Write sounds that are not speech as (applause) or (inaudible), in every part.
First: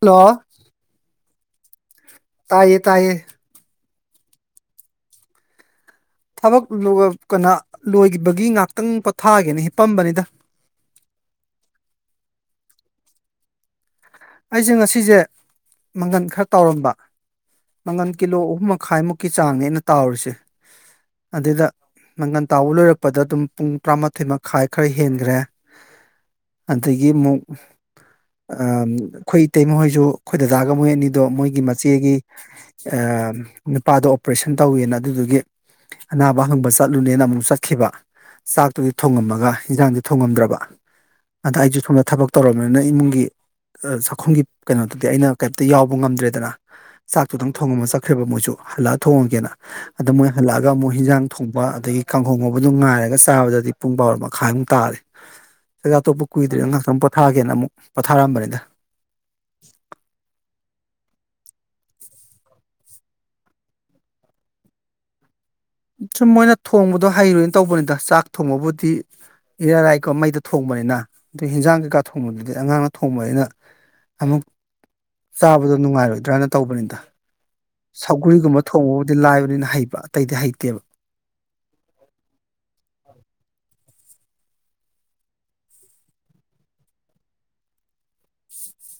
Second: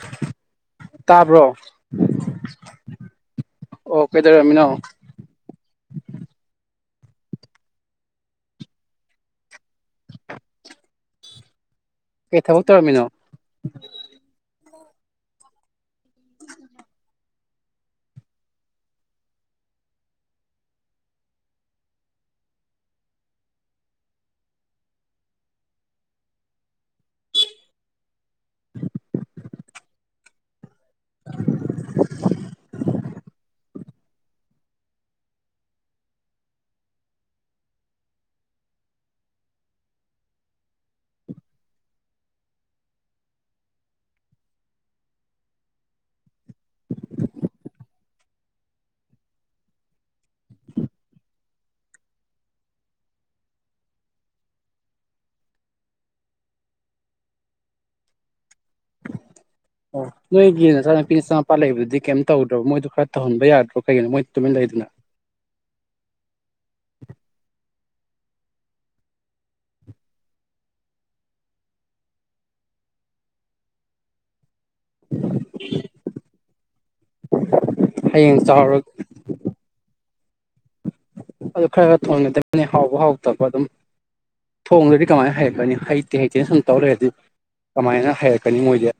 hello ꯇꯥꯕ꯭ꯔꯣ ꯇꯥꯏꯌꯦ ꯇꯥꯏꯌꯦ ꯑꯣ ꯀꯩꯗꯧꯔꯝꯃꯤꯅꯣ ꯊꯕꯛ (unintelligible) ꯀꯅꯥ ꯂꯣꯏꯈꯤꯕꯒꯤ ꯉꯥꯛꯇꯪ ꯄꯣꯊꯥꯒꯦꯅꯤ ꯍꯤꯞꯄꯝꯕꯅꯤꯗ ꯀꯩ ꯊꯥꯕꯛ ꯇꯧꯔꯝꯃꯤꯅꯣ ꯑꯩꯁꯨ ꯉꯁꯤꯁꯦ ꯃꯪꯒꯟ ꯈꯔ ꯇꯥꯎꯔꯝꯕ ꯃꯪꯒꯟ ꯀꯤꯂꯣ ꯑꯍꯨꯝ ꯃꯈꯥꯏꯃꯨꯛꯀꯤ ꯆꯥꯡꯅꯦ ꯑꯩꯅ ꯇꯥꯎꯔꯤꯁꯦ ꯑꯗꯨꯗ ꯃꯪꯒꯟ ꯇꯥꯕ ꯂꯣꯏꯔꯛꯄꯗ ꯑꯗꯨꯝ ꯄꯨꯡ ꯇꯔꯥꯃꯥꯊꯣꯏ ꯃꯈꯥꯏ ꯈꯔ ꯍꯦꯟꯈ꯭ꯔꯦ ꯑꯗꯒꯤ ꯑꯃꯨꯛ ꯑꯩꯈꯣꯏ ꯏꯇꯩꯃ ꯍꯣꯏꯁꯨ ꯑꯩꯈꯣꯏ ꯗꯗꯥꯒ ꯃꯣꯏ ꯑꯅꯤꯗꯣ ꯃꯣꯏꯒꯤ ꯃꯆꯦꯒꯤ ꯅꯨꯄꯥꯗꯣ ꯑꯣꯄꯔꯦꯁꯟ ꯇꯧꯋꯦꯅ ꯑꯗꯨꯗꯨꯒꯤ ꯑꯅꯥꯕ ꯍꯪꯕ ꯆꯠꯂꯨꯅꯦꯅ ꯑꯃꯨꯛ ꯆꯠꯈꯤꯕ ꯆꯥꯛꯇꯨꯗꯤ ꯊꯣꯡꯉꯝꯃꯒ ꯍꯟꯖꯥꯡꯗꯤ ꯊꯣꯡꯉꯝꯗ꯭ꯔꯕ ꯑꯗ ꯑꯩꯁꯨ ꯁꯣꯝꯗ ꯊꯕꯛ ꯇꯧꯔꯕꯅꯤꯅ ꯏꯃꯨꯡꯒꯤ ꯆꯥꯛꯈꯨꯝꯒꯤ ꯀꯩꯅꯣꯗꯨꯗꯤ ꯑꯩꯅ ꯀꯩꯝꯇ ꯌꯥꯎꯕ ꯉꯝꯗ꯭ꯔꯦꯗꯅ ꯆꯥꯛꯇꯨꯗꯪ ꯊꯣꯡꯉꯝꯃ ꯆꯠꯈ꯭ꯔꯦꯕ ꯃꯣꯏꯁꯨ ꯍꯜꯂꯛꯑ ꯊꯣꯡꯉꯝꯒꯦꯅ ꯑꯗ ꯃꯣꯏ ꯍꯜꯂꯛꯑꯒ ꯑꯃꯨꯛ ꯍꯤꯟꯖꯥꯡ ꯊꯣꯡꯕ ꯑꯗꯒꯤ ꯀꯥꯡꯉꯧ ꯉꯧꯕꯗꯨ ꯉꯥꯏꯔꯒ ꯆꯥꯕꯗꯗꯤ ꯄꯨꯡ ꯕꯥꯔꯤ ꯃꯈꯥꯏꯃꯨꯛ ꯇꯥꯔꯦ ꯆꯥꯛꯆ ꯇꯣꯛꯄ ꯀꯨꯏꯗ꯭ꯔꯤꯅ ꯉꯥꯛꯇ ꯄꯣꯊꯥꯒꯦꯅ ꯑꯃꯨꯛ ꯄꯣꯊꯥꯔꯝꯕꯅꯤꯗ (inaudible) ꯑꯣ ꯅꯣꯏꯒꯤ ꯅꯆꯥꯅꯨꯄꯤ ꯅꯆꯥꯅꯨꯄꯥ ꯂꯩꯕꯗꯨꯗꯤ ꯀꯩꯝ ꯇꯧꯗ꯭ꯔꯕ ꯃꯣꯏꯗꯨ ꯈꯔ ꯇꯧꯍꯟꯕ ꯌꯥꯗ꯭ꯔꯣ ꯀꯩꯒꯤꯅꯣ ꯃꯣꯏ ꯇꯨꯃꯤꯟ ꯂꯩꯗꯨꯅ ꯁꯨꯝ ꯃꯣꯏꯅ ꯊꯣꯡꯕꯗꯣ ꯍꯩꯔꯣꯏꯅ ꯇꯧꯕꯅꯤꯗ ꯆꯥꯛ ꯊꯣꯡꯕꯕꯨꯗꯤ ꯏꯔꯥ ꯂꯥꯏꯁꯣ ꯃꯩꯗ ꯊꯣꯡꯕꯅꯤꯅ ꯑꯗꯨ ꯍꯤꯟꯖꯥꯡ ꯀꯩꯀꯥ ꯊꯣꯡꯕꯗꯨꯗꯤ ꯑꯉꯥꯡꯅ ꯊꯣꯡꯕꯅꯤꯅ ꯑꯃꯨꯛ ꯆꯥꯕꯗꯣ ꯅꯨꯡꯉꯥꯏꯔꯣꯏꯗ꯭ꯔꯅ ꯇꯧꯕꯅꯤꯗ ꯁꯧꯒꯔꯤ ꯍꯌꯦꯡ ꯒꯨꯝꯕ ꯆꯥꯎꯔꯒ ꯊꯣꯡꯕꯕꯨꯗꯤ ꯂꯥꯏꯕꯅꯤꯅ ꯍꯩꯕ ꯑꯇꯩꯗꯤ ꯍꯩꯇꯦꯕ ꯑꯗꯨ ꯈꯔ ꯈꯔ ꯊꯣꯡꯍꯟꯒꯗꯕꯅꯤ ꯍꯥꯎꯕ ꯍꯥꯎꯇꯕ ꯑꯗꯨꯝ ꯊꯣꯡꯗꯗꯤ ꯀꯃꯥꯏꯅ ꯍꯩꯔꯛꯀꯅꯤ ꯍꯩꯇꯦ ꯍꯩꯇꯦꯅ ꯁꯨꯝ ꯇꯧ ꯂꯩꯔꯗꯤ ꯑꯗꯨꯗꯤ ꯀꯃꯥꯏꯅ ꯍꯩꯔꯛꯀꯅꯤ ꯃꯣꯏꯗꯤ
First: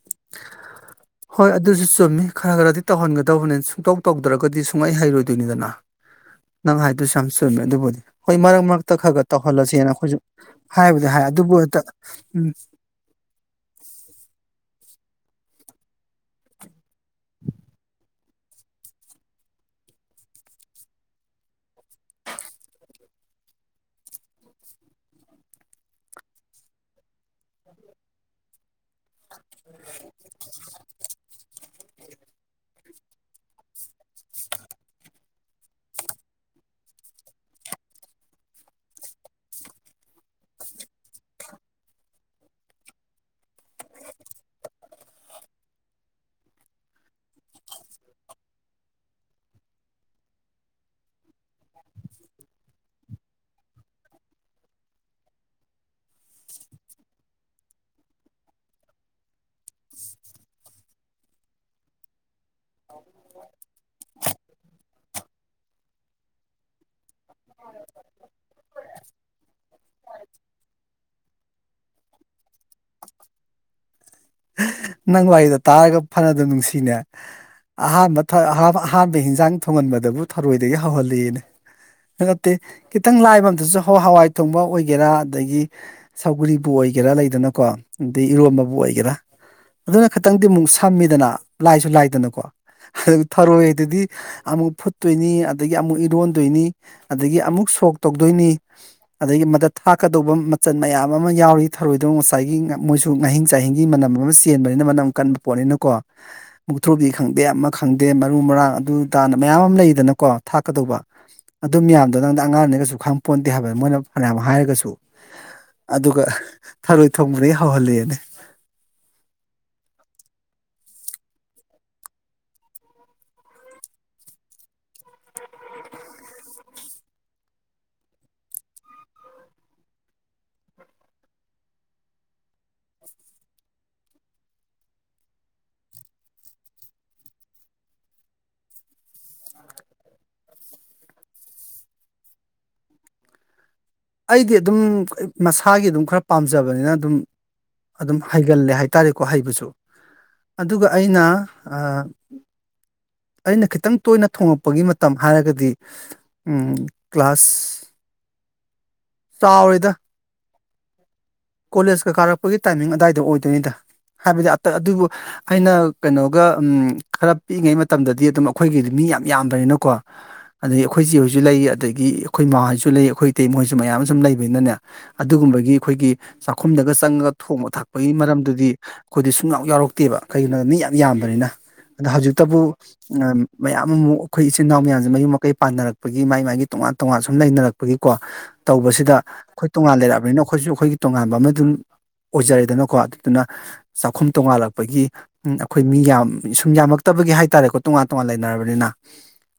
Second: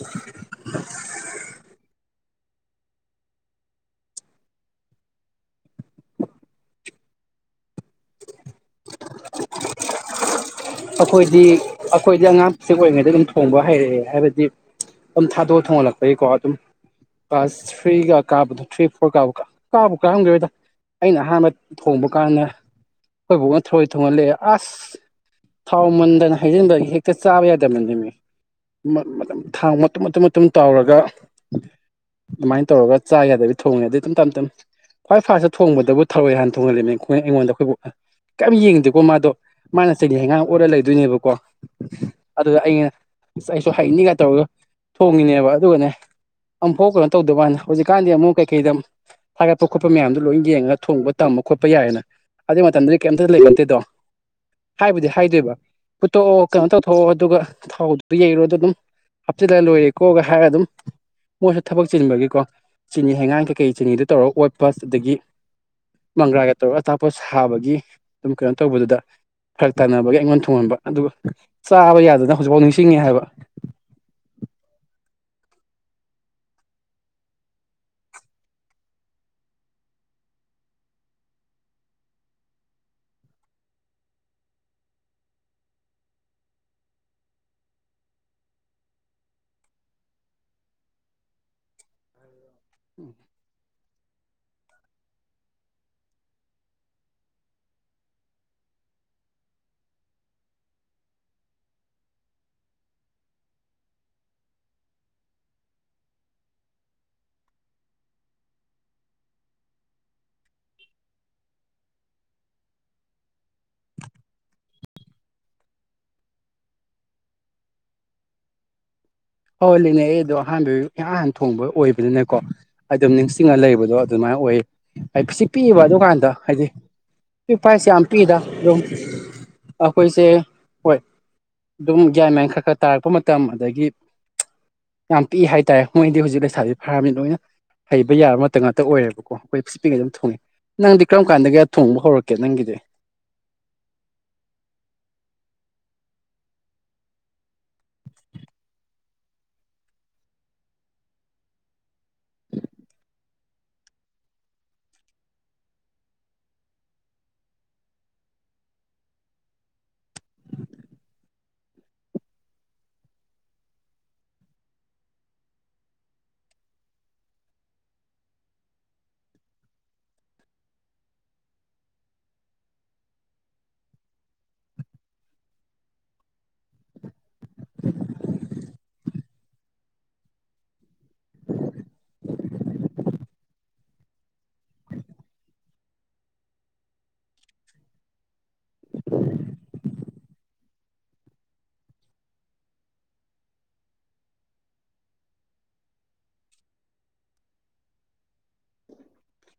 (inaudible) ꯍꯣꯏ ꯑꯗꯨꯁꯨ ꯆꯨꯝꯃꯤ ꯈꯔ ꯈꯔꯗꯤ ꯇꯧꯍꯟꯒꯗꯕꯅꯤ ꯁꯨꯡꯇꯧ ꯇꯧꯗ꯭ꯔꯒꯗꯤ ꯁꯨꯡꯍꯩ ꯍꯩꯔꯣꯏꯗꯣꯏꯅꯤꯗꯅ ꯅꯪ ꯍꯥꯏꯗꯨꯁꯨ ꯌꯥꯝ ꯆꯨꯝꯃꯦ ꯑꯗꯨꯕꯨꯗꯤ ꯍꯣꯏ ꯃꯔꯛ ꯃꯔꯛꯇ ꯈꯔ ꯈꯔ ꯇꯧꯍꯜꯂꯁꯦꯅ ꯑꯩꯈꯣꯏꯁꯨ ꯍꯥꯏꯕꯨꯗꯤ ꯍꯥꯏ ꯑꯩꯈꯣꯏꯗꯤ ꯑꯗꯨꯕꯨ ꯍꯦꯛꯇ ꯑꯩꯈꯣꯏꯗꯤ ꯎꯝ ꯑꯉꯥꯡꯁꯦ ꯄꯤꯁꯛ ꯑꯣꯏꯔꯤꯉꯩꯗ ꯑꯗꯨꯝ ꯊꯣꯡꯕ ꯍꯩꯔꯛꯑꯦ ꯍꯥꯏꯕꯗꯤ ꯑꯗꯨꯝ ꯊꯥꯗꯣꯛ ꯊꯣꯡꯍꯜꯂꯛꯄꯒꯤꯀꯣ ꯑꯗꯨꯝ ꯀ꯭ꯂꯥꯁ ꯊ꯭ꯔꯤꯒ ꯀꯥꯕꯗꯣ ꯊ꯭ꯔꯤ ꯐꯣꯔ ꯀꯥꯕ ꯀ ꯀꯥꯕꯨ ꯀꯥꯔꯝꯈꯤꯔꯣꯏꯗ ꯑꯩꯅ ꯑꯍꯥꯟꯕ ꯊꯣꯡꯕ ꯀꯥꯟꯗ ꯑꯩꯈꯣꯏ ꯕꯣꯛꯅ ꯊꯔꯣꯏ ꯊꯣꯡꯍꯜꯂꯛꯑꯦ ꯑꯁ ꯊꯥꯎ ꯃꯟꯗꯅ ꯍꯩꯖꯤꯟꯕꯒꯤ ꯍꯦꯛꯇ ꯆꯥꯕ ꯌꯥꯗꯕꯅꯤꯃꯤ ꯊꯥꯎ ꯃꯇꯨꯝ ꯃꯇꯨꯝ ꯃꯇꯨꯝ ꯇꯥꯎꯔꯒ ꯑꯗꯨꯃꯥꯏꯅ ꯇꯧꯔꯒ ꯆꯥ ꯌꯥꯗꯕ ꯊꯣꯡꯉꯦ ꯑꯗꯨꯩ ꯑꯗꯨꯝ ꯇꯞ ꯇꯞ ꯈ꯭ꯋꯥꯏ ꯐꯥꯔꯁꯇ ꯊꯣꯡꯕꯗꯕꯨ ꯊꯧꯔꯏ ꯍꯥꯟꯅ ꯊꯣꯡꯍꯜꯜꯂꯦꯃꯦ ꯑꯩꯉꯣꯟꯗ ꯑꯩꯈꯣꯏ ꯕꯣꯛꯅ ꯀꯩꯝ ꯌꯦꯡꯗꯦꯀꯣ ꯃꯥꯗꯣ ꯗꯤ ꯏꯟꯖꯥꯡ ꯑꯣꯠꯂ ꯂꯩꯗꯣꯏꯅꯦꯕꯀꯣ ꯑꯗꯨꯗ ꯑꯩꯅ ꯑꯩꯁꯨ ꯍꯩꯅꯤꯡꯒ ꯇꯧꯔꯒ ꯊꯣꯡꯉꯤꯅꯦꯕ ꯑꯗꯨꯒꯅꯦ ꯑꯃꯝꯐꯥꯎ ꯀꯩꯅꯣ ꯇꯧꯗꯕꯅꯤ ꯍꯧꯖꯤꯛꯀꯥꯟꯗꯤ ꯑꯃꯨꯛ ꯀꯩꯀꯩꯗ ꯊꯒꯠꯄ ꯈꯣꯠꯄ ꯃꯌꯥꯝꯗꯣ ꯂꯣꯏ ꯌꯦꯡꯉꯒ ꯊꯣꯡꯕ ꯇꯝꯕ ꯈꯣꯠꯄ ꯌꯥꯏꯔꯦꯅ ꯑꯗꯨꯏ ꯃꯇꯝꯗꯗꯤ ꯀꯩꯝꯇ ꯂꯩꯕ ꯅꯠꯇꯦꯗꯣ ꯍꯥꯏꯕꯨꯗꯤ ꯍꯥꯏꯗꯦꯕ ꯐꯨꯠꯇꯣꯛꯑꯣ ꯀꯩꯅꯣ ꯇꯧꯊꯣꯛꯑꯣ ꯑꯗꯨꯒ ꯊꯥꯎꯗꯨꯗ ꯌꯩꯔꯣ ꯗ ꯑꯗꯨꯝ ꯍꯥꯞꯆꯤꯜꯂꯒ ꯂꯣꯏꯔꯦꯀꯣꯒ ꯍꯥꯏꯔꯒ ꯑꯗꯨꯝ ꯃꯣꯏꯁꯨ ꯊꯕꯛ ꯆꯤꯟꯕꯒꯤꯀꯣ ꯆꯤꯅꯤ ꯍꯩꯉꯥꯡ ꯀꯩꯀꯩ ꯆꯤꯅꯤꯗꯨ ꯇꯧꯔꯒ ꯑꯣꯠꯄ ꯑꯗꯒꯤ ꯃꯪꯒ꯭ꯔꯥꯒ ꯇꯧꯔꯒ ꯑꯆꯥꯄꯣꯠ ꯁꯥꯕꯒꯤ ꯑꯗꯨꯝ ꯀꯩꯅꯣ ꯇꯧꯕꯗꯨꯗ ꯐꯔꯛ ꯇꯥꯟꯅꯕꯒꯤ ꯑꯩꯉꯣꯟꯗ ꯊꯣꯡꯍꯟꯕ ꯑꯗꯨꯒ ꯆꯥꯕ ꯌꯥꯗꯅ ꯍꯧꯖꯤꯛꯐꯥꯎ ꯅꯤꯡꯁꯤꯡꯉꯦ ꯍꯥꯏꯕ ꯅꯪ ꯋꯥꯔꯤꯗꯣ ꯇꯥꯔꯒ ꯐꯅꯗꯨꯝ ꯅꯨꯡꯁꯤꯅꯦ ꯑꯍꯥꯟꯕ ꯑꯍꯥꯟꯕ ꯍꯤꯟꯖꯥꯡ ꯊꯣꯡꯍꯟꯕꯗꯕꯨ ꯊꯔꯣꯏꯗꯒꯤ ꯍꯧꯍꯜꯂꯤꯑꯅꯦ ꯅꯠꯇꯦ ꯈꯤꯇꯪ ꯂꯥꯏꯕ ꯑꯃꯝꯗꯁꯨ ꯍꯋꯥꯏ ꯊꯣꯡꯕ ꯑꯣꯏꯒꯦꯔꯥ ꯑꯗꯒꯤ ꯁꯧꯒꯔꯤꯕꯨ ꯑꯣꯏꯒꯦꯔꯥ ꯂꯩꯗꯅꯀꯣ ꯑꯗꯩ ꯏꯔꯣꯝꯕꯕꯨ ꯑꯣꯏꯒꯦꯔꯥ ꯑꯗꯨꯅ ꯈꯇꯪꯗꯤ ꯑꯃꯨꯛ ꯁꯝꯃꯤꯗꯅ ꯂꯥꯏꯁꯨ ꯂꯥꯏꯗꯅꯀꯣ ꯊꯔꯣꯏꯗꯨꯗꯤ ꯑꯃꯨꯛ ꯐꯨꯠ ꯇꯣꯏꯅꯤ ꯑꯗꯥꯒꯤ ꯑꯃꯨꯛ ꯏꯔꯣꯟꯗꯣꯏꯅꯤ ꯑꯗꯥꯒꯤ ꯑꯃꯨꯛ ꯁꯣꯛ ꯇꯧꯗꯣꯏꯅꯤ ꯑꯗꯥꯒꯤ ꯃꯥꯗ ꯊꯥꯛꯀꯗꯧꯕ ꯃꯆꯜ ꯃꯌꯥꯝ ꯑꯃꯥ ꯌꯥꯎꯔꯤ ꯊꯧꯔꯣꯏꯗꯣ ꯉꯁꯥꯏꯒꯤ ꯃꯣꯏꯁꯨ ꯉꯥꯍꯤꯡ ꯆꯥꯍꯤꯡꯒꯤ ꯃꯅꯝ ꯑꯃꯥ ꯆꯦꯟꯕꯅꯤꯅ ꯃꯅꯝ ꯀꯟꯕ ꯄꯣꯠꯅꯤꯅꯀꯣ ꯃꯨꯊ꯭ꯔꯨꯕꯤ ꯈꯪꯗꯦ ꯑꯃꯥ ꯈꯪꯗꯦ ꯃꯔꯨ ꯃꯔꯥꯡ ꯑꯗꯨ ꯑꯥꯗꯅ ꯃꯌꯥꯝ ꯑꯃꯥ ꯂꯩꯗꯅꯀꯣ ꯊꯥꯛꯀꯗꯧꯕ ꯑꯗꯨ ꯃꯌꯥꯝꯗꯣ ꯅꯪꯗꯤ ꯑꯉꯥꯡꯅꯤꯅꯁꯨ ꯈꯪ ꯄꯣꯟꯇꯦ ꯍꯥꯏꯕ ꯃꯣꯏꯅ ꯐꯥꯅ ꯌꯥꯝ ꯍꯥꯏꯔꯒꯁꯨ ꯑꯗꯨꯒ ꯊꯔꯣꯏ ꯊꯣꯡꯕꯗꯒꯤ ꯍꯧꯍꯜꯂꯦꯅꯦ ꯍꯣꯏ ꯂꯩꯅꯦ ꯑꯩꯗꯣ ꯑꯍꯥꯟꯕ ꯏꯍꯥꯟ ꯍꯥꯟ ꯊꯣꯡꯕ ꯑꯣꯏꯕꯅꯤꯅꯀꯣ ꯑꯗꯨꯝ ꯅꯤꯡꯁꯤꯡꯉꯥ ꯂꯩꯕꯗꯣ ꯑꯗꯨꯃꯥꯏꯟ ꯑꯣꯏ ꯍꯥꯏꯗꯤ ꯄꯁꯤꯛ ꯄꯤꯏꯌꯦꯕ ꯑꯗꯨꯀꯥꯟꯗ ꯍꯥꯏꯗꯤ ꯐꯥꯏꯁꯦ ꯌꯥꯝ ꯄꯤꯛꯏꯗ ꯑꯗꯨꯝ ꯑꯩꯈꯣꯏꯁꯦ ꯍꯣꯏ ꯑꯗꯨꯝ ꯒ꯭ꯌꯥꯟ ꯃ꯭ꯌꯦꯟ ꯈꯔ ꯈꯔ ꯇꯥꯔꯛꯄ ꯃꯇꯝ ꯑꯗꯥꯒꯤ ꯌꯥꯝ ꯄꯤꯛꯏ ꯍꯥꯏꯇꯥꯔꯦ ꯀꯨꯏꯗ꯭ꯔꯤ ꯍꯧꯖꯤꯛ ꯂꯩꯁꯥꯥꯕꯤ ꯐꯥꯔꯝꯅꯤ ꯂꯣꯏꯅ ꯍꯩꯕ ꯌꯥꯕ ꯃꯇꯝ ꯉꯥꯛꯇ ꯑꯣꯏꯔꯦꯕꯀꯣ ꯑꯩꯈꯣꯏ ꯄꯤꯁꯤꯛ ꯄꯤꯏꯉꯩ ꯑꯗꯨꯝ ꯊꯣꯡꯉꯦ ꯅꯪꯗꯤ ꯀꯔꯝ ꯀꯥꯟꯗꯒꯤ ꯊꯣꯡꯕ ꯍꯧꯔꯛꯀꯦ ꯅꯪꯒꯤꯗꯤ ꯑꯩꯗꯤ ꯑꯗꯨꯝ ꯃꯁꯥꯒꯤ ꯑꯗꯨꯝ ꯈꯔ ꯄꯥꯝꯖꯕꯅꯤꯅ ꯑꯗꯨꯝ ꯑꯗꯨꯝ ꯍꯩꯒꯜꯂꯦ ꯍꯥꯏꯇꯥꯔꯦꯀꯣ ꯍꯩꯕꯁꯨ ꯑꯗꯨꯒ ꯑꯩꯅ ꯑꯥ ꯑꯩꯅ ꯈꯤꯇꯪ ꯇꯣꯏꯅ ꯊꯣꯡꯉꯛꯄꯒꯤ ꯃꯇꯝ ꯍꯥꯏꯔꯒꯗꯤ ꯎꯝ ꯀ꯭ꯂꯥꯁ ꯀꯥꯎꯔꯦꯗ ꯀꯣꯂꯦꯁꯀ ꯀꯥꯔꯛꯄꯒꯤ ꯇꯥꯏꯃꯤꯡ ꯑꯗꯥꯏꯗ ꯑꯣꯏꯗꯣꯏꯅꯤꯗ ꯍꯥꯏꯕꯗꯤ ꯑꯗꯨꯕꯨ ꯑꯩꯅ ꯀꯩꯅꯣꯒ ꯎꯝ ꯈꯔ ꯄꯤꯛꯏꯉꯩ ꯃꯇꯝꯗꯗꯤ ꯑꯗꯨꯝ ꯑꯩꯈꯣꯏꯒꯤ ꯃꯤ ꯌꯥꯝ ꯌꯥꯝꯕꯅꯤꯅꯀꯣ ꯑꯗꯥꯒꯤ ꯑꯩꯈꯣꯏ ꯏꯆꯦꯍꯣꯏꯁꯨ ꯂꯩ ꯑꯗꯥꯒꯤ ꯑꯩꯈꯣꯏ ꯃꯃꯥꯍꯣꯏꯁꯨ ꯂꯩ ꯑꯩꯈꯣꯏ ꯏꯇꯩꯃꯍꯣꯏꯁꯨ ꯃꯌꯥꯝ ꯁꯨꯝ ꯂꯩꯕꯅꯤꯅꯅꯦ ꯑꯗꯨꯒꯨꯝꯕꯒꯤ ꯑꯩꯈꯣꯏꯒꯤ ꯆꯥꯛꯈꯨꯝꯗꯒ ꯆꯪꯉꯒ ꯊꯣꯡꯕ ꯊꯥꯛꯄꯒꯤ ꯃꯔꯝꯗꯨꯗꯤ ꯑꯩꯈꯣꯏꯗꯤ ꯁꯨꯡꯌꯥꯎ ꯌꯥꯎꯔꯛꯇꯦꯕ ꯀꯩꯒꯤꯅꯣꯗ ꯃꯤ ꯌꯥꯝ ꯌꯥꯝꯕꯅꯤꯅ ꯍꯧꯖꯤꯛꯇꯕꯨ ꯃꯌꯥꯝ ꯑꯃꯨꯛ ꯑꯩꯈꯣꯏ ꯏꯆꯤꯟ ꯏꯅꯥꯎ ꯃꯌꯥꯝꯁꯦ ꯃꯌꯨꯝ ꯃꯀꯩ ꯄꯥꯟꯅꯔꯛꯄꯒꯤ ꯃꯥꯒꯤ ꯃꯥꯒꯤ ꯇꯣꯉꯥꯟ ꯇꯣꯉꯥꯟ ꯁꯨꯝ ꯂꯩꯅꯔꯛ ꯒꯤꯀꯣ ꯇꯧꯕꯁꯤꯗ ꯑꯩꯈꯣꯏ ꯇꯣꯉꯥꯟ ꯂꯩꯔꯛꯑꯕꯅꯤꯅ ꯑꯩꯈꯣꯏꯁꯨ ꯑꯩꯈꯣꯏꯒꯤ ꯇꯣꯉꯥꯟꯕ ꯑꯃꯥꯗꯨꯝ ꯑꯣꯏꯖꯔꯦꯗꯅꯀꯣ ꯑꯗꯨꯅ ꯆꯥꯛꯈꯨꯝ ꯇꯣꯡꯉꯥꯜꯂꯛꯄꯒꯤ ꯑꯩꯈꯣꯏ ꯃꯤ ꯌꯥꯝ ꯁꯨꯝ ꯌꯥꯝꯂꯛꯇꯕꯒꯤ ꯍꯥꯏ ꯍꯥꯏꯇꯥꯔꯦꯀꯣ ꯇꯣꯉꯥꯟ ꯇꯣꯉꯥꯟ ꯂꯩꯅꯔꯕꯅꯤꯅ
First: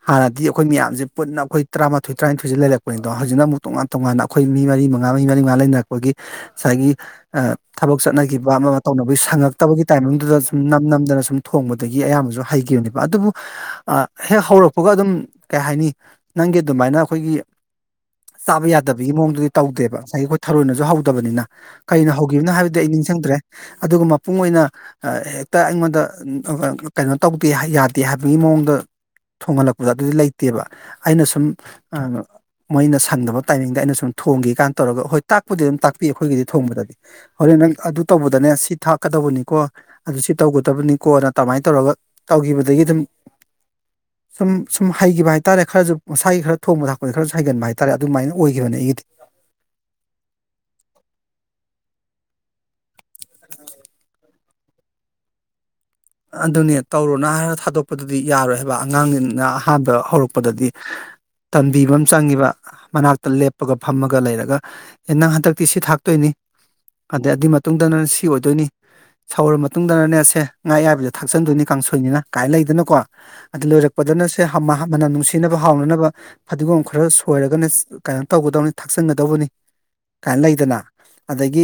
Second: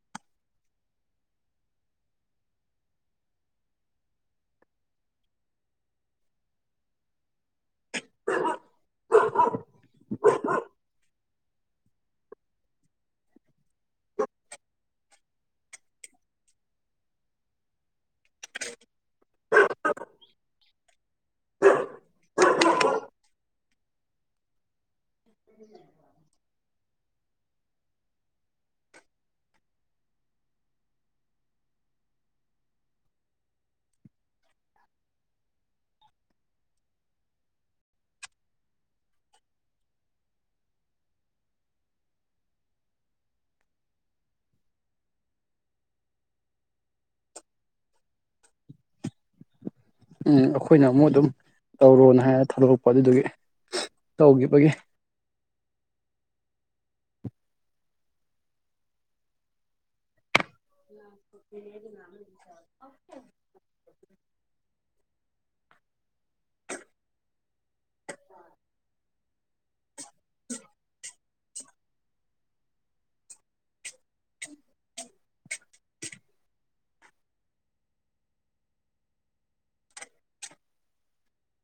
ꯍꯥꯟꯅꯗꯤ ꯑꯩꯈꯣꯏ ꯃꯌꯥꯝꯁꯦ ꯄꯨꯟꯅ ꯑꯩꯈꯣꯏ ꯇꯔꯥꯃꯥꯊꯣꯏ ꯇꯔꯥꯅꯤꯊꯣꯏꯁꯦ ꯂꯩꯔꯛꯄꯅꯤꯗꯣ ꯍꯧꯖꯤꯛꯅ ꯑꯃꯨꯛ ꯇꯣꯉꯥꯟ ꯇꯣꯉꯥꯟꯅ ꯑꯩꯈꯣꯏ ꯃꯤ ꯃꯔꯤ ꯃꯉꯥ ꯃꯤ ꯃꯔꯤ ꯃꯉꯥ ꯂꯩꯅꯔꯛꯄꯒꯤ ꯉꯁꯥꯏꯒꯤ ꯑꯥ ꯊꯥꯕꯛ ꯆꯠꯅꯈꯤꯕ ꯑꯃꯥ ꯑꯃꯥ ꯇꯧꯅꯕꯒꯤ ꯁꯪꯉꯛꯇꯕꯒꯤ ꯇꯥꯏꯃꯤꯡꯗꯨꯗ ꯁꯨꯝ ꯅꯝ ꯅꯝꯗꯅ ꯁꯨꯝ ꯊꯣꯡꯕꯗꯒꯤ ꯑꯌꯥꯝꯕꯁꯨ ꯍꯩꯈꯤꯕꯅꯤ ꯑꯗꯨꯕꯨ ꯍꯦꯛ ꯍꯧꯔꯛꯄꯒ ꯑꯗꯨꯝ ꯀꯩ ꯍꯥꯏꯅꯤ ꯅꯪꯒꯤ ꯑꯗꯨꯃꯥꯏꯅ ꯑꯩꯈꯣꯏꯒꯤ ꯆꯥꯕ ꯌꯥꯗꯕꯒꯤ ꯃꯑꯣꯡꯗꯨꯗꯤ ꯇꯧꯗꯦꯕ ꯉꯁꯥꯏꯒꯤ ꯑꯩꯈꯣꯏ ꯊꯥꯔꯣꯏꯅꯁꯨ ꯍꯧꯗꯕꯅꯤꯅ ꯀꯩꯅ ꯍꯧꯈꯤꯕꯅꯣ ꯍꯥꯏꯕꯗꯤ ꯑꯩ ꯅꯤꯡꯁꯪꯗ꯭ꯔꯦ ꯑꯗꯨꯒ ꯃꯄꯨꯡ ꯑꯣꯏꯅ ꯍꯦꯛꯇ ꯑꯩꯉꯣꯟꯗ ꯀꯩꯅꯣ ꯇꯧꯗꯦ ꯌꯥꯗꯦ ꯍꯥꯏꯕꯒꯤ ꯃꯑꯣꯡꯗ ꯊꯣꯡꯍꯜꯂꯛꯄꯗꯨ ꯑꯗꯨꯗꯤ ꯂꯩꯇꯦꯕ ꯑꯩꯅ ꯁꯨꯝ ꯃꯣꯏꯅ ꯁꯪꯗꯕ ꯇꯥꯏꯃꯤꯡꯗ ꯑꯩꯅ ꯁꯨꯝ ꯊꯣꯡꯒꯦ ꯀꯥꯟ ꯇꯧꯔꯒ ꯍꯣꯏ ꯇꯥꯛꯄꯨꯗꯤ ꯑꯗꯨꯝ ꯇꯥꯛꯄꯤ ꯑꯩꯈꯣꯏꯒꯤꯗꯤ ꯊꯣꯡꯕꯗ ꯍꯣꯔꯦꯟ ꯅꯪ ꯑꯗꯨ ꯇꯧꯕꯗꯅꯦ ꯁꯤ ꯊꯥꯛꯀꯗꯧꯕꯅꯤꯀꯣ ꯑꯗꯨ ꯁꯤ ꯇꯧꯒꯗꯕꯅꯤꯀꯣꯅ ꯀꯃꯥꯏꯟ ꯇꯧꯔꯒ ꯇꯧꯈꯤꯕꯗꯒꯤ ꯑꯗꯨꯝ ꯁꯨꯝ ꯁꯨꯝ ꯍꯩꯈꯤꯕ ꯍꯥꯏꯇꯥꯔꯦ ꯈꯔꯁꯨ ꯃꯁꯥꯏꯒꯤ ꯈꯔ ꯊꯣꯡꯕ ꯊꯥꯛꯄꯗ ꯈꯔꯁꯨ ꯍꯩꯒꯟꯕ ꯍꯥꯏꯇꯥꯔꯦ ꯑꯗꯨꯃꯥꯏꯟ ꯑꯣꯏꯈꯤꯕꯅꯦ ꯑꯩꯒꯤꯗꯤ ꯎꯝ ꯑꯩꯈꯣꯏꯅ ꯑꯃꯨꯛ ꯑꯗꯨꯝ ꯇꯧꯔꯣꯅ ꯍꯥꯏꯔ ꯊꯥꯗꯣꯔꯛꯄ ꯑꯗꯨꯗꯨꯒꯤ ꯇꯧꯈꯤꯕꯒꯤ ꯑꯗꯨꯅꯦ ꯇꯧꯔꯣꯅ ꯍꯥꯏꯔ ꯊꯥꯗꯣꯛꯄꯗꯨꯗꯤ ꯌꯥꯔꯣꯏ ꯍꯥꯏꯕ ꯑꯉꯥꯡꯅ ꯑꯍꯥꯟꯕ ꯍꯧꯔꯛꯄꯗꯗꯤ ꯇꯝꯕꯤꯕ ꯑꯃ ꯆꯪꯉꯤꯕ ꯃꯅꯥꯛꯇ ꯂꯦꯞ ꯐꯝꯃꯒ ꯂꯩꯔꯒ ꯑꯦ ꯅꯪ ꯍꯟꯗꯛꯇꯤ ꯁꯤ ꯊꯥꯛꯇꯣꯏꯅꯤ ꯑꯗꯩ ꯑꯗꯨꯏ ꯃꯇꯨꯡꯗ ꯁꯤ ꯑꯣꯏꯗꯣꯏꯅꯤ ꯁꯧꯔ ꯃꯇꯨꯡꯗꯅꯦ ꯁꯦ ꯉꯥ ꯑꯌꯥꯏꯕꯗꯨ ꯊꯥꯛꯆꯟꯗꯣꯏꯅꯤ ꯀꯥꯡꯁꯣꯏꯅꯤꯅ ꯀꯥꯏ ꯂꯩꯗꯅꯀꯣ ꯑꯗꯨ ꯂꯣꯏꯔꯛꯄꯗꯅ ꯁꯦ ꯃꯅꯝ ꯅꯨꯡꯁꯤꯅꯕ ꯍꯥꯎꯅꯅꯕ ꯐꯗꯤꯒꯣꯝ ꯈꯔ ꯁꯣꯏꯔꯒꯅꯦ ꯀꯩꯅꯣ ꯇꯧꯒꯗꯕꯅꯤ ꯊꯥꯛꯆꯤꯟꯒꯗꯧꯕꯅꯤ ꯀꯥꯏꯅ ꯂꯩꯗꯅ ꯑꯗꯒꯤ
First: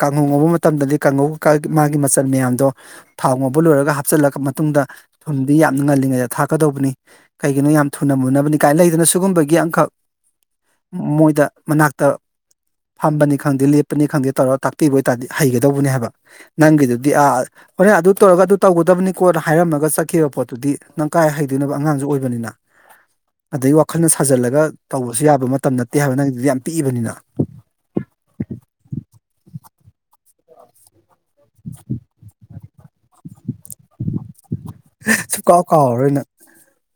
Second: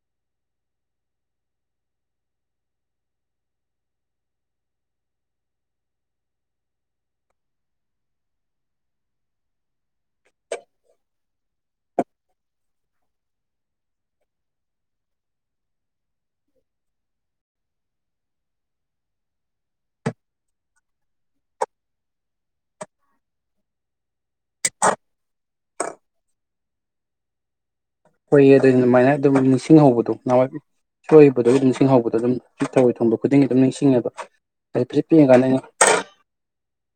ꯀꯥꯡꯉꯧ ꯉꯧꯕ ꯃꯇꯝꯗꯗꯤ ꯀꯥꯡꯉꯧꯀ ꯃꯥꯒꯤ ꯃꯆꯜ ꯃꯌꯥꯝꯗꯣ ꯊꯥꯎ ꯉꯧꯕ ꯂꯣꯏꯔꯒ ꯍꯥꯞꯆꯤꯜꯂꯕ ꯃꯇꯨꯡꯗ ꯊꯨꯨꯝꯗꯤ ꯌꯥꯝꯅ ꯉꯜꯂꯤꯉꯩꯗ ꯊꯥꯛꯀꯗꯧꯕꯅꯤ ꯀꯩꯒꯤꯅꯣ ꯌꯥꯝ ꯊꯨꯅ ꯃꯨꯅꯕꯅꯤ ꯀꯥꯏꯅ ꯂꯩꯗꯅ ꯁꯤꯒꯨꯝꯕꯒꯤ ꯑꯃꯈꯛ ꯃꯣꯏꯗ ꯃꯅꯥꯛꯇ ꯐꯝꯕꯅꯤ ꯈꯪꯗꯦ ꯂꯦꯞꯄꯅꯤ ꯈꯪꯗꯦ ꯇꯧꯔꯒ ꯇꯥꯛꯄꯤꯕ ꯑꯣꯏꯔꯗꯤ ꯍꯩꯒꯗꯧꯕꯅꯦ ꯍꯥꯏꯕ ꯅꯪꯒꯤꯗꯨꯗꯤ ꯑꯥ ꯍꯣꯔꯦꯟ ꯑꯗꯨ ꯇꯧꯔꯒ ꯑꯗꯨ ꯇꯧꯒꯗꯕꯅꯤꯀꯣꯅ ꯍꯥꯏꯔꯝꯃꯒ ꯆꯠꯈꯤꯕ ꯄꯣꯠꯇꯨꯗꯤ ꯅꯪ ꯀꯥꯏ ꯍꯩꯗꯣꯏꯅꯣꯕ ꯑꯉꯥꯡꯁꯨ ꯑꯣꯏꯕꯅꯤꯅ ꯑꯗꯩ ꯋꯥꯈꯜꯅ ꯁꯥꯖꯤꯜꯂꯒ ꯇꯧꯕꯁꯨ ꯌꯥꯕ ꯃꯇꯝ ꯅꯠꯇꯦ ꯍꯥꯏꯕ ꯅꯪꯗꯨꯗꯤ ꯌꯥꯝ ꯄꯤꯛꯏꯕꯅꯤꯅ ꯍꯣꯏꯌꯦ ꯑꯗꯨ ꯑꯗꯨꯃꯥꯏꯅ ꯑꯗꯨꯝ ꯅꯤꯡꯁꯤꯡꯍꯧꯕꯗꯣ ꯅꯍꯥꯟꯋꯥꯏ ꯁꯣꯏꯕꯗꯣ ꯑꯗꯨ ꯅꯤꯡꯁꯤꯡꯍꯧꯕꯗꯣ ꯑꯗꯨꯝ ꯊꯥꯔꯣꯢ ꯊꯣꯡꯕ ꯈꯨꯗꯤꯡꯒꯤ ꯑꯗꯨꯝ ꯅꯤꯡꯁꯤꯡꯉꯦꯕ ꯑꯗꯨ ꯄꯤꯁꯤꯛ ꯄꯤꯛꯋꯤ ꯀꯥꯟꯗ ꯑꯩꯅ ꯁꯨꯡꯀꯥꯎ ꯀꯥꯎꯔꯔꯣꯏ ꯅꯪ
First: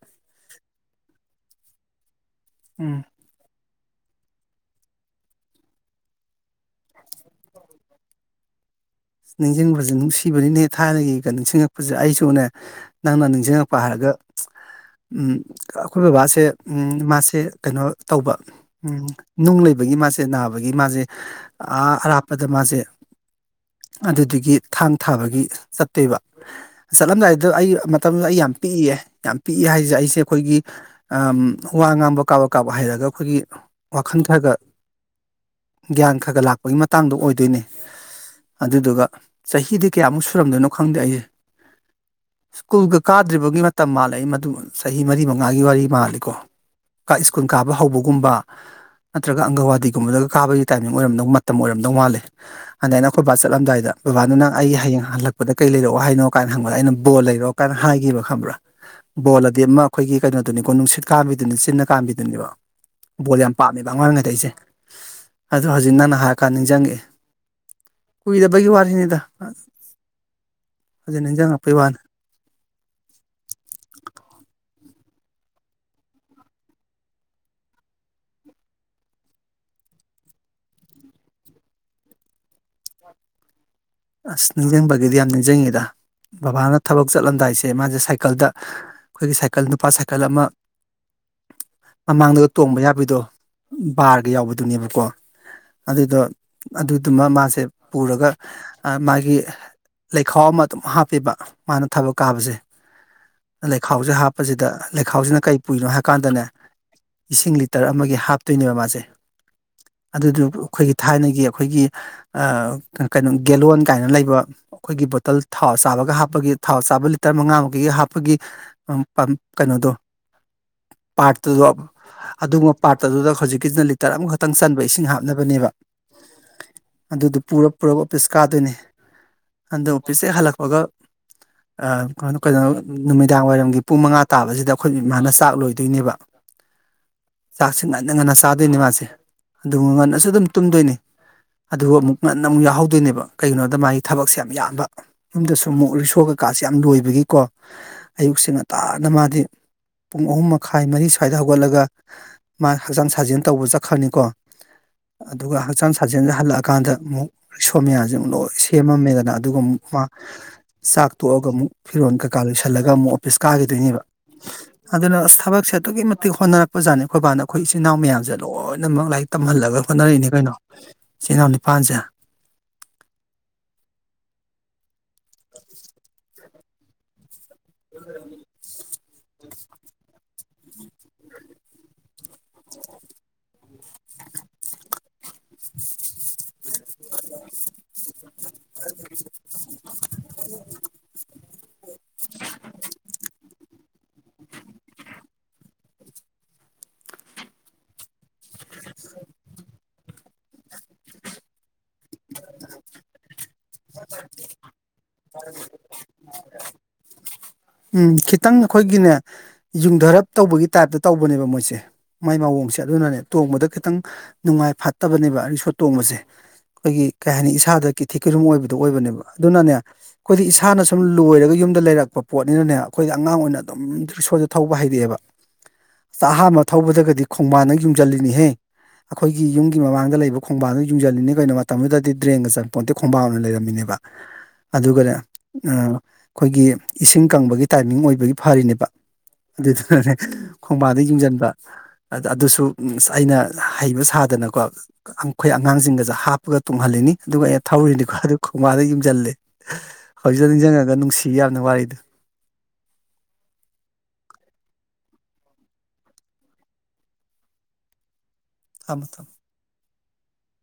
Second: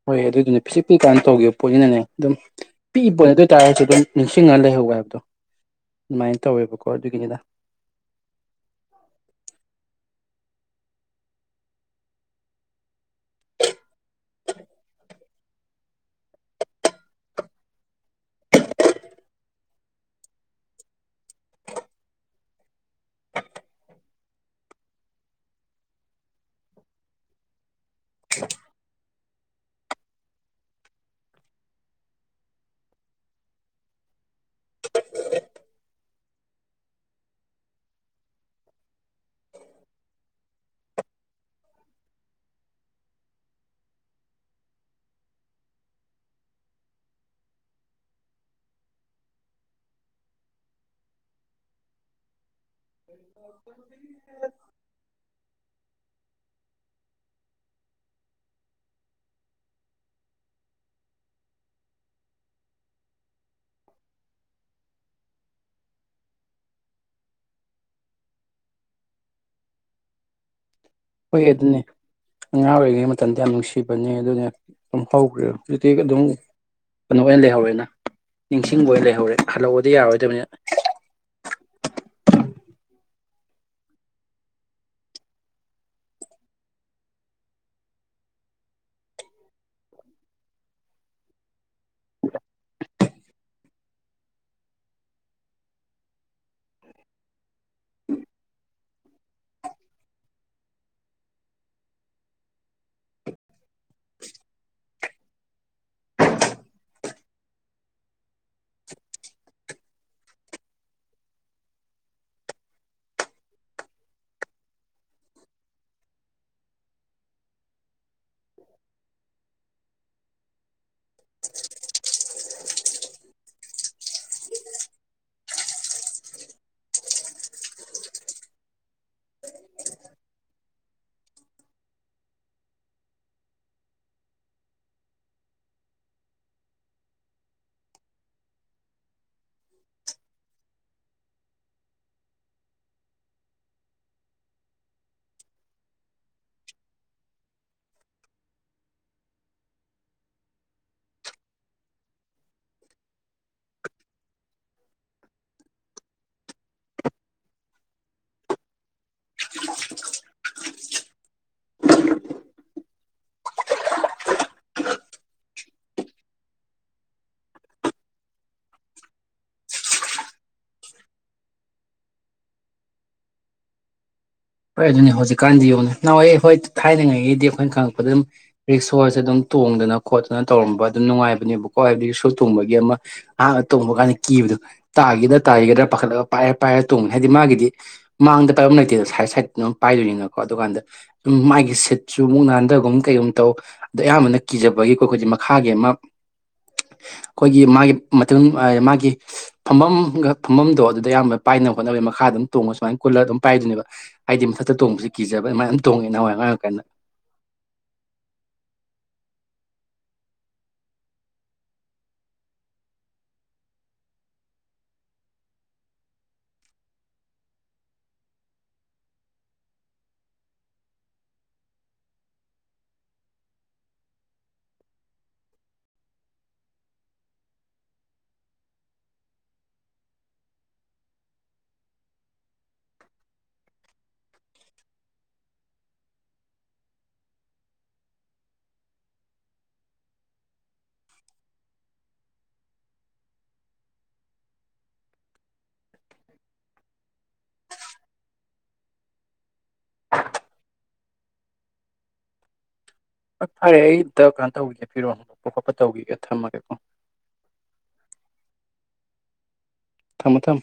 ꯍꯣꯏ ꯑꯗꯨꯗꯨꯅꯦ ꯄꯤꯁꯤꯛ ꯄꯤꯛ ꯀꯥꯟꯗ ꯇꯧꯈꯤꯕ ꯄꯣꯠꯅꯤꯅꯅꯦ ꯑꯗꯨꯝ ꯎꯝ ꯄꯤꯛꯏꯕ ꯄꯣꯠꯅꯤ ꯑꯗꯨ ꯇꯥꯏꯔꯁꯨ ꯑꯗꯨꯝ ꯅꯤꯡꯁꯤꯡꯉꯒ ꯂꯩꯍꯧꯕ ꯍꯥꯏꯕꯗꯣ ꯑꯗꯨꯃꯥꯏꯅ ꯇꯧꯋꯦꯕꯀꯣ ꯑꯗꯨꯒꯤꯅꯤꯗ ꯅꯤꯡꯁꯤꯡꯕꯁꯦ ꯅꯨꯡꯁꯤꯕꯅꯤꯅꯦ ꯊꯥꯢꯅꯒꯤꯒ ꯅꯤꯡꯁꯤꯡꯉꯛꯄꯁꯦ ꯑꯩꯁꯨꯅꯦ ꯅꯪꯅ ꯅꯤꯡꯁꯤꯡꯉꯥꯛꯄ ꯍꯥꯢꯔꯒ ꯑꯩꯈꯣꯏ ꯕꯕꯥꯁꯦ ꯃꯥꯁꯦ ꯀꯩꯅꯣ ꯇꯧꯕ ꯎꯝ ꯅꯨꯡ ꯂꯩꯕꯒꯤ ꯃꯥꯁꯦ ꯅꯥꯕꯒꯤ ꯃꯥꯁꯦ ꯑꯥ ꯑꯔꯥꯞꯄꯗ ꯃꯥꯁꯦ ꯑꯗꯨꯗꯒꯤ ꯊꯥꯡ ꯊꯥꯕꯒꯤ ꯆꯠꯇꯣꯏꯕ ꯆꯠꯂꯝꯗꯥꯏꯗ ꯑꯩ ꯃꯇꯝꯗꯨꯗ ꯑꯩ ꯌꯥꯝ ꯄꯤꯛꯏꯑꯦ ꯌꯥꯝ ꯄꯤꯛꯏ ꯍꯥꯏꯁꯦ ꯑꯩꯁꯦ ꯑꯩꯈꯣꯏꯒꯤ ꯋꯥ ꯉꯥꯡꯕ ꯀꯥꯕꯛ ꯀꯥꯕꯛ ꯍꯩꯔꯒ ꯑꯩꯈꯣꯏꯒꯤ ꯋꯥꯈꯜ ꯈꯔꯒ ꯒ꯭ꯌꯥꯟ ꯈꯔ ꯈꯔ ꯂꯥꯛꯄꯒꯤ ꯃꯇꯥꯡꯗꯣ ꯑꯣꯏꯗꯣꯏꯅꯦ ꯑꯗꯨꯗꯨꯒ ꯆꯍꯤꯗꯤ ꯀꯌꯥꯃꯨꯛ ꯁꯨꯔꯝꯗꯣꯏꯅꯣ ꯈꯪꯗꯦ ꯑꯩꯁꯦ ꯁ꯭ꯀꯨꯜꯒ ꯀꯥꯗ꯭ꯔꯤꯕꯒꯤ ꯃꯇꯝ ꯃꯥꯜꯂꯦ ꯃꯗꯨ ꯆꯍꯤ ꯃꯔꯤ ꯃꯉꯥꯒꯤ ꯋꯥꯔꯤ ꯃꯥꯜꯂꯤꯀꯣ ꯁ꯭ꯀꯨꯜ ꯀꯥꯕ ꯍꯧꯕꯒꯨꯝꯕ ꯅꯠꯇ꯭ꯔꯒ ꯑꯪꯒꯋꯥꯗꯤꯒꯨꯝꯕꯗꯒ ꯀꯥꯕꯒꯤ ꯇꯥꯏꯃꯤꯡ ꯑꯣꯏꯔꯝꯗꯧ ꯃꯇꯝ ꯑꯣꯏꯔꯝꯗꯧ ꯃꯥꯂꯦ ꯑꯗ ꯑꯩꯈꯣꯏꯕꯥ ꯆꯠꯂꯝꯗꯥꯏꯗ ꯕꯕꯥꯗꯨꯅ ꯑꯩ ꯍꯌꯦꯡ ꯍꯜꯂꯛꯄ ꯀꯩ ꯂꯩꯔꯛꯑꯣ ꯍꯥꯏꯅꯣ ꯀꯥꯏꯅ ꯍꯪꯕꯗ ꯑꯩꯅ ꯕꯣꯜ ꯂꯩꯔꯛꯑꯣ ꯀꯥꯏꯅ ꯍꯥꯏꯈꯤꯕ ꯈꯪꯕ꯭ꯔꯥ ꯕꯣꯜ ꯑꯗꯤ ꯑꯃ ꯑꯩꯈꯣꯏꯒꯤ ꯀꯩꯅꯣꯗꯨꯅꯤꯀꯣ ꯅꯨꯡꯁꯤꯠ ꯀꯥꯝꯕꯤꯗꯨꯅꯤ ꯆꯤꯟꯅ ꯀꯥꯝꯕꯤꯗꯨꯅꯦꯕ ꯕꯣꯜ ꯌꯥꯝ ꯄꯥꯝꯃꯦꯕ ꯑꯉꯥꯡ ꯑꯣꯢꯔꯤꯉꯩꯁꯦ ꯑꯗꯣ ꯍꯧꯖꯤꯛ ꯅꯪꯅ ꯍꯥꯏꯔꯀꯥꯟꯗ ꯅꯤꯡꯁꯤꯡꯉꯛꯑꯦ ꯀꯨꯏꯗꯕꯒꯤ ꯋꯥꯔꯤꯅꯤꯗ ꯍꯧꯖꯤꯛ ꯍꯣꯏ ꯅꯤꯡꯁꯤꯡꯉꯛꯄꯩ ꯑꯗꯨꯅꯦ ꯋꯥꯅꯤ ꯑꯉꯥꯡ ꯑꯣꯏꯔꯤꯉꯩ ꯃꯇꯝꯗ ꯌꯥꯝ ꯅꯨꯡꯁꯤꯕꯅꯦ ꯑꯗꯨꯅꯦ ꯑꯗꯨꯝ ꯍꯧꯈ꯭ꯔꯦ ꯍꯧꯖꯤꯛꯇꯤ ꯑꯗꯨꯝ ꯀꯩꯅꯣ ꯑꯣꯏꯅ ꯂꯩꯍꯧꯔꯦꯅ ꯅꯤꯡꯁꯤꯡꯕ ꯑꯣꯏꯅ ꯂꯩꯍꯧꯔꯦꯅ ꯍꯥꯟꯂꯛꯑꯣꯗꯤ ꯌꯥꯔꯣꯏꯗꯕꯅꯤꯅ ꯑꯁ ꯅꯤꯡꯁꯤꯡꯕꯒꯤꯗꯤ ꯌꯥꯝ ꯅꯤꯡꯁꯤꯡꯉꯤꯗ ꯕꯕꯥꯅ ꯊꯕꯛ ꯆꯠꯂꯝꯗꯥꯏꯁꯦ ꯃꯥꯁꯦ ꯁꯥꯏꯀꯜꯗ ꯑꯩꯈꯣꯏꯒꯤ ꯁꯥꯏꯀꯜ ꯅꯨꯄꯥ ꯁꯥꯏꯀꯜ ꯑꯃ ꯃꯃꯥꯡꯗꯒ ꯇꯣꯡꯕ ꯌꯥꯕꯗꯣ ꯕꯥꯔꯒ ꯌꯥꯎꯕꯗꯨꯅꯦꯕꯀꯣ ꯑꯗꯨꯗꯣ ꯑꯗꯨꯗꯨꯃ ꯃꯥꯁꯦ ꯄꯨꯔꯒ ꯃꯥꯒꯤ ꯂꯩꯈꯥꯎ ꯑꯃ ꯑꯗꯨꯝ ꯍꯥꯞꯄꯤꯕ ꯃꯥꯅ ꯊꯕꯛ ꯀꯥꯕꯁꯦ ꯂꯩꯈꯥꯎꯁꯦ ꯍꯥꯞꯄꯁꯤꯗ ꯂꯩꯈꯥꯎꯁꯤꯅ ꯀꯔꯤ ꯄꯨꯢꯅꯣ ꯍꯥꯏ ꯀꯥꯟꯗꯅꯦ ꯏꯁꯤꯡ ꯂꯤꯇꯔ ꯑꯃꯒꯤ ꯍꯥꯞꯇꯣꯏꯅꯦꯕ ꯃꯥꯁꯦ ꯑꯗꯨꯗꯨ ꯑꯩꯈꯣꯏꯒꯤ ꯊꯥꯏꯅꯒꯤ ꯑꯩꯈꯣꯏꯒꯤ ꯑꯥ ꯀꯩꯅꯣ ꯒꯦꯂꯣꯟ ꯀꯥꯏꯅ ꯂꯩꯕ ꯑꯩꯈꯣꯏꯒꯤ ꯕꯣꯇꯜ ꯊꯥꯎ ꯆꯥꯕꯒ ꯍꯥꯞꯄꯒꯤ ꯊꯥꯎ ꯆꯥꯕ ꯂꯤꯇꯔ ꯃꯉꯥꯃꯨꯛꯀꯤꯒ ꯍꯥꯞꯄꯒꯤ ꯎꯝ ꯄꯝ ꯀꯩꯅꯣꯗꯣ ꯄꯥꯠꯇꯔꯗꯣ ꯑꯗꯨꯒꯨꯝꯕ ꯄꯥꯔꯠ ꯑꯗꯨꯗ ꯍꯧꯖꯤꯛꯀꯤꯁꯤꯅ ꯂꯤꯇꯔ ꯑꯃꯈꯛꯇꯪ ꯆꯟꯕ ꯏꯁꯤꯡ ꯍꯥꯞꯅꯕꯅꯦꯕ ꯑꯗꯨꯗꯨ ꯄꯨꯔ ꯄꯨꯔꯒ ꯑꯣꯐꯤꯁ ꯀꯥꯗꯣꯏꯅꯤ ꯑꯗꯨ ꯑꯣꯐꯤꯁ ꯍꯜꯂꯛꯄꯒ ꯑꯥ ꯀꯩꯅꯣ ꯅꯨꯃꯤꯗꯥꯡ ꯋꯥꯏꯔꯝꯒꯤ ꯄꯨꯡ ꯃꯉꯥ ꯇꯥꯕꯁꯤꯗ ꯑꯩꯈꯣꯏ ꯏꯃꯅ ꯆꯥꯛ ꯂꯣꯏꯗꯣꯏꯅꯦꯕ (inaudible) ꯆꯥꯛꯁꯦ ꯉꯟꯅ ꯉꯟꯅ ꯆꯥꯗꯣꯏꯅꯤ ꯃꯥꯁꯦ ꯑꯗꯨꯒ ꯉꯟꯅꯁꯨ ꯑꯗꯨꯝ ꯇꯨꯝꯗꯣꯏꯅꯤ ꯑꯗꯨꯒ ꯑꯃꯨꯛ ꯉꯟꯅ ꯑꯃꯨꯛ ꯌꯥꯎꯍꯧ ꯑꯗꯨꯏꯅꯦꯕ ꯀꯩꯒꯤꯅꯣꯗ ꯃꯥꯒꯤ ꯊꯕꯛꯁꯦ ꯌꯥꯝ ꯌꯥꯝꯟꯕ ꯌꯨꯝꯗꯁꯨ ꯑꯃꯨꯛ ꯔꯤꯁꯣ ꯀꯩꯀꯥꯁꯦ ꯌꯥꯝ ꯂꯣꯏꯕꯒꯤꯀꯣ ꯑꯌꯨꯛꯁꯦ ꯉꯟꯇꯥꯅ ꯃꯥꯗꯤ ꯄꯨꯡ ꯑꯍꯨꯝ ꯃꯈꯥꯏ ꯃꯔꯤ ꯁ꯭ꯋꯥꯏꯗ ꯍꯧꯒꯠꯂꯒ ꯃꯥ ꯍꯛꯆꯥꯡ ꯁꯥꯖꯦꯜ ꯇꯧꯕ ꯆꯠꯈ꯭ꯔꯅꯤꯀꯣ ꯑꯗꯨꯒ ꯍꯛꯆꯥꯡ ꯁꯥꯖꯦꯜꯁ ꯍꯜꯂꯛꯑꯀꯥꯟꯗ ꯑꯃꯨꯛ ꯂꯤꯛꯁꯣ ꯃꯌꯥꯝꯖꯦ ꯂꯣꯏ ꯁꯦꯝꯃꯝꯃꯦꯗꯅ ꯑꯗꯨꯒ ꯑꯃꯨꯛ ꯃꯥ ꯆꯥꯛ ꯇꯣꯛꯑꯒ ꯑꯃꯨꯛ ꯐꯤꯔꯣꯟꯜ ꯀꯩꯀꯥ ꯂꯣꯏꯁꯤꯜꯂꯒ ꯑꯃꯨꯛ ꯑꯣꯐꯤꯁ ꯀꯥꯈꯤꯗꯣꯏꯅꯦꯕ ꯑꯗꯨꯅ ꯑꯁ ꯊꯕꯛꯁꯦ ꯑꯗꯨꯛꯀꯤ ꯃꯇꯤꯛ ꯍꯣꯠꯅꯔꯛꯄꯖꯥꯠꯅꯤ ꯑꯩꯈꯣꯏꯕꯥꯗ ꯑꯩꯈꯣꯏ ꯏꯆꯤꯜ ꯏꯅꯥꯎ ꯃꯌꯥꯝꯁꯦ ꯂꯣꯏꯅꯃꯛ ꯂꯥꯏꯔꯤꯛ ꯇꯝꯍꯜꯂꯒ ꯍꯣꯠꯅꯔꯛꯏꯅꯦ ꯀꯩꯅꯣ ꯏꯆꯜ ꯏꯅꯥꯎ ꯅꯤꯄꯥꯜꯁꯦ ꯍꯣꯏ ꯑꯗꯨꯅꯤ ꯍꯧꯖꯤꯛꯀꯥꯟꯗꯤ ꯌꯦꯡꯉꯨꯅꯦ ꯅꯍꯥꯟꯋꯥꯏ ꯑꯩꯈꯣꯏ ꯊꯥꯏꯅꯉꯩꯒꯤꯗꯤ ꯑꯩꯈꯣꯏꯅ ꯈꯪꯉꯛꯄꯗ ꯑꯗꯨꯝ ꯔꯤꯛꯁꯣꯖꯦ ꯑꯗꯨꯝ ꯇꯣꯡꯗꯅ ꯈꯣꯠ ꯑꯗꯨꯅ ꯇꯧꯔꯝꯕ ꯑꯗꯨꯝ ꯅꯨꯡꯉꯥꯏꯕꯅꯦꯕꯀꯣ ꯍꯥꯏꯕꯗꯤ ꯔꯤꯛꯁꯣ ꯇꯣꯡꯕꯒꯤ ꯑꯃ ꯍꯥꯟꯅ ꯇꯣꯡꯕ ꯀꯥꯟꯗ ꯀꯤꯕꯗꯣ ꯇꯥꯒꯤꯗ꯭ꯔꯥ ꯇꯥꯒꯤꯗ꯭ꯔꯥ ꯄꯥꯈꯠꯂꯒ ꯄꯥꯏꯔꯦ ꯄꯥꯏꯔ ꯇꯣꯡꯕꯅꯤ ꯍꯥꯏꯗꯤ ꯃꯥꯒꯤꯗꯤ ꯃꯥꯡꯗ ꯄꯥꯏꯐꯝ ꯂꯩꯇꯦꯗ ꯁꯥꯏꯠ ꯁꯥꯏꯠꯇ ꯑꯗꯨꯝ ꯄꯥꯏꯗꯣꯏꯅꯤꯅꯀꯣ ꯑꯗꯨꯀꯥꯟꯗ ꯑꯗꯨꯝ ꯃꯥꯒꯤ ꯁꯤꯠ ꯁꯨ ꯃꯨꯛ ꯅꯥꯟꯊꯒꯨꯝ ꯀꯩꯒꯨꯝ ꯇꯧ ꯑꯗꯨ ꯑꯌꯥꯝꯕꯅ ꯀꯤꯖꯕꯒꯤ ꯑꯩꯈꯣꯏꯗꯤ ꯃꯈꯥꯒꯤ ꯑꯃ ꯑꯩꯈꯣꯏꯒꯤ ꯃꯥꯒꯤ ꯃꯇꯝ ꯃꯥꯒꯤ ꯐꯝꯐꯝꯒ ꯐꯝꯐꯝꯗꯣ ꯑꯗꯨꯗ ꯑꯌꯥꯝꯕ ꯄꯥꯏꯅꯕ ꯍꯣꯠꯅꯅꯕꯩ ꯃꯈꯥ ꯑꯗꯨꯝ ꯇꯣꯡꯉ ꯁꯨꯃꯥꯏꯅ ꯀꯨꯜꯂꯔ ꯑꯗꯨꯝ ꯄꯥꯏꯗꯨꯣꯏꯅꯦꯕ ꯍꯥꯏꯗꯤ ꯃꯊꯛꯇ ꯇꯣꯡꯕꯁꯤ ꯀꯤꯖꯕ ꯑꯗꯨꯃꯥꯏꯅ ꯇꯣꯡꯉꯦ ꯅꯍꯋꯥꯏ ꯑꯉꯥꯡ ꯑꯣꯏꯀꯥꯟꯗ ꯎꯝ ꯈꯤꯇꯪ ꯑꯩꯈꯣꯏꯒꯤꯅꯦ ꯌꯨꯡꯊꯔꯞ ꯇꯧꯕꯒꯤ ꯇꯥꯏꯞꯇ ꯇꯧꯕꯅꯦꯕ ꯃꯣꯏꯖꯦ ꯃꯥꯏ ꯃꯋꯣꯡꯁꯦ ꯑꯗꯨꯅꯅꯦ ꯇꯣꯡꯕꯗ ꯈꯤꯇꯪ ꯅꯨꯡꯉꯥꯏ ꯐꯠꯇꯕꯅꯦꯕ ꯔꯤꯛꯁꯣ ꯇꯣꯡꯕꯁꯦ ꯑꯩꯈꯣꯏꯒꯤ ꯀꯩ ꯍꯥꯏꯅꯤ ꯏꯁꯥꯗ ꯀꯤꯊꯤ ꯀꯤꯔꯨꯝ ꯑꯣꯏꯕꯗꯣ ꯑꯣꯏꯕꯅꯦꯕ ꯑꯗꯨꯅꯅꯦ ꯑꯩꯈꯣꯏꯗꯤ ꯏꯁꯥꯅ ꯁꯨꯝ ꯂꯣꯏꯔꯒ ꯌꯨꯝꯗ ꯂꯩꯔꯛꯄ ꯄꯣꯠꯅꯤꯅꯅꯦ ꯑꯩꯈꯣꯏꯒꯤ ꯑꯉꯥꯡ ꯑꯣꯏꯅ ꯑꯗꯨꯝ ꯔꯤꯛꯁꯣꯖꯦ ꯊꯧꯕ ꯍꯩꯔꯛꯑꯦꯕ ꯑꯁ ꯑꯥꯍꯟꯕ ꯊꯧꯕꯗꯒꯗꯤ ꯈꯣꯡꯕꯥꯟꯗ ꯌꯨꯝꯁꯤꯜꯂꯤꯅꯤꯍꯦ ꯑꯩꯈꯣꯏꯒꯤ ꯌꯨꯝꯒꯤ ꯃꯃꯥꯡꯗ ꯂꯩꯕ ꯈꯣꯡꯕꯥꯟꯗꯨ ꯌꯨꯡꯁꯤꯜꯂꯤꯅꯤ ꯀꯩꯅꯣ ꯃꯇꯝꯗꯨꯗꯗꯤ ꯗ꯭ꯔꯦꯟꯒ ꯆꯜꯂꯝꯄꯣꯟꯇꯦ ꯈꯣꯡꯕꯥꯟ ꯑꯣꯏꯅ ꯂꯩꯔꯝꯃꯤ ꯃꯤꯅꯦꯕ ꯑꯗꯨꯒꯅꯦ ꯑꯥ ꯈꯣꯏꯒꯤ ꯏꯁꯤꯡ ꯀꯪꯕꯒꯤ ꯇꯥꯏꯃꯤꯡ ꯑꯣꯏꯕꯒꯤ ꯐꯔꯤꯅꯦꯕ ꯑꯗꯨꯗꯨꯅꯅꯦ ꯈꯣꯡꯕꯥꯟꯗ ꯌꯨꯡꯖꯟꯕ ꯑꯗꯨꯁꯨ ꯑꯩꯅ ꯍꯩꯕ ꯁꯥꯗꯅꯀꯣ ꯑꯩꯈꯣꯏ ꯑꯉꯥꯡꯁ꯫ꯖꯤꯡꯒꯖꯨ ꯍꯥꯞꯄꯒ ꯇꯣꯡꯍꯜꯂꯤꯅꯤ ꯑꯗꯨꯒ ꯑꯩꯅ ꯊꯧꯔꯤꯅꯤꯀꯣ ꯈꯣꯡꯕꯥꯡꯗ ꯌꯨꯝꯁꯤꯜꯂꯦ ꯍꯧꯖꯤꯛ ꯅꯤꯡꯁꯤꯡꯉꯒ ꯅꯨꯡꯁꯤ ꯌꯥꯝꯅ ꯋꯥꯔꯤꯗꯨ ꯍꯣꯏ ꯐꯔꯦ ꯑꯩ ꯑꯝꯇꯥ ꯀꯩꯅꯥꯏꯣ ꯇꯧꯈꯤꯒꯦ ꯐꯤꯔꯣꯟ ꯍꯣꯡꯗꯣꯛꯄ ꯈꯣꯠꯄꯥ ꯇꯧꯈꯤꯒꯦ ꯊꯝꯃꯒꯦꯀꯣ ꯊꯝꯃꯣ ꯊꯝꯃꯣ ꯊꯝꯃꯣ ꯊꯝꯃꯣ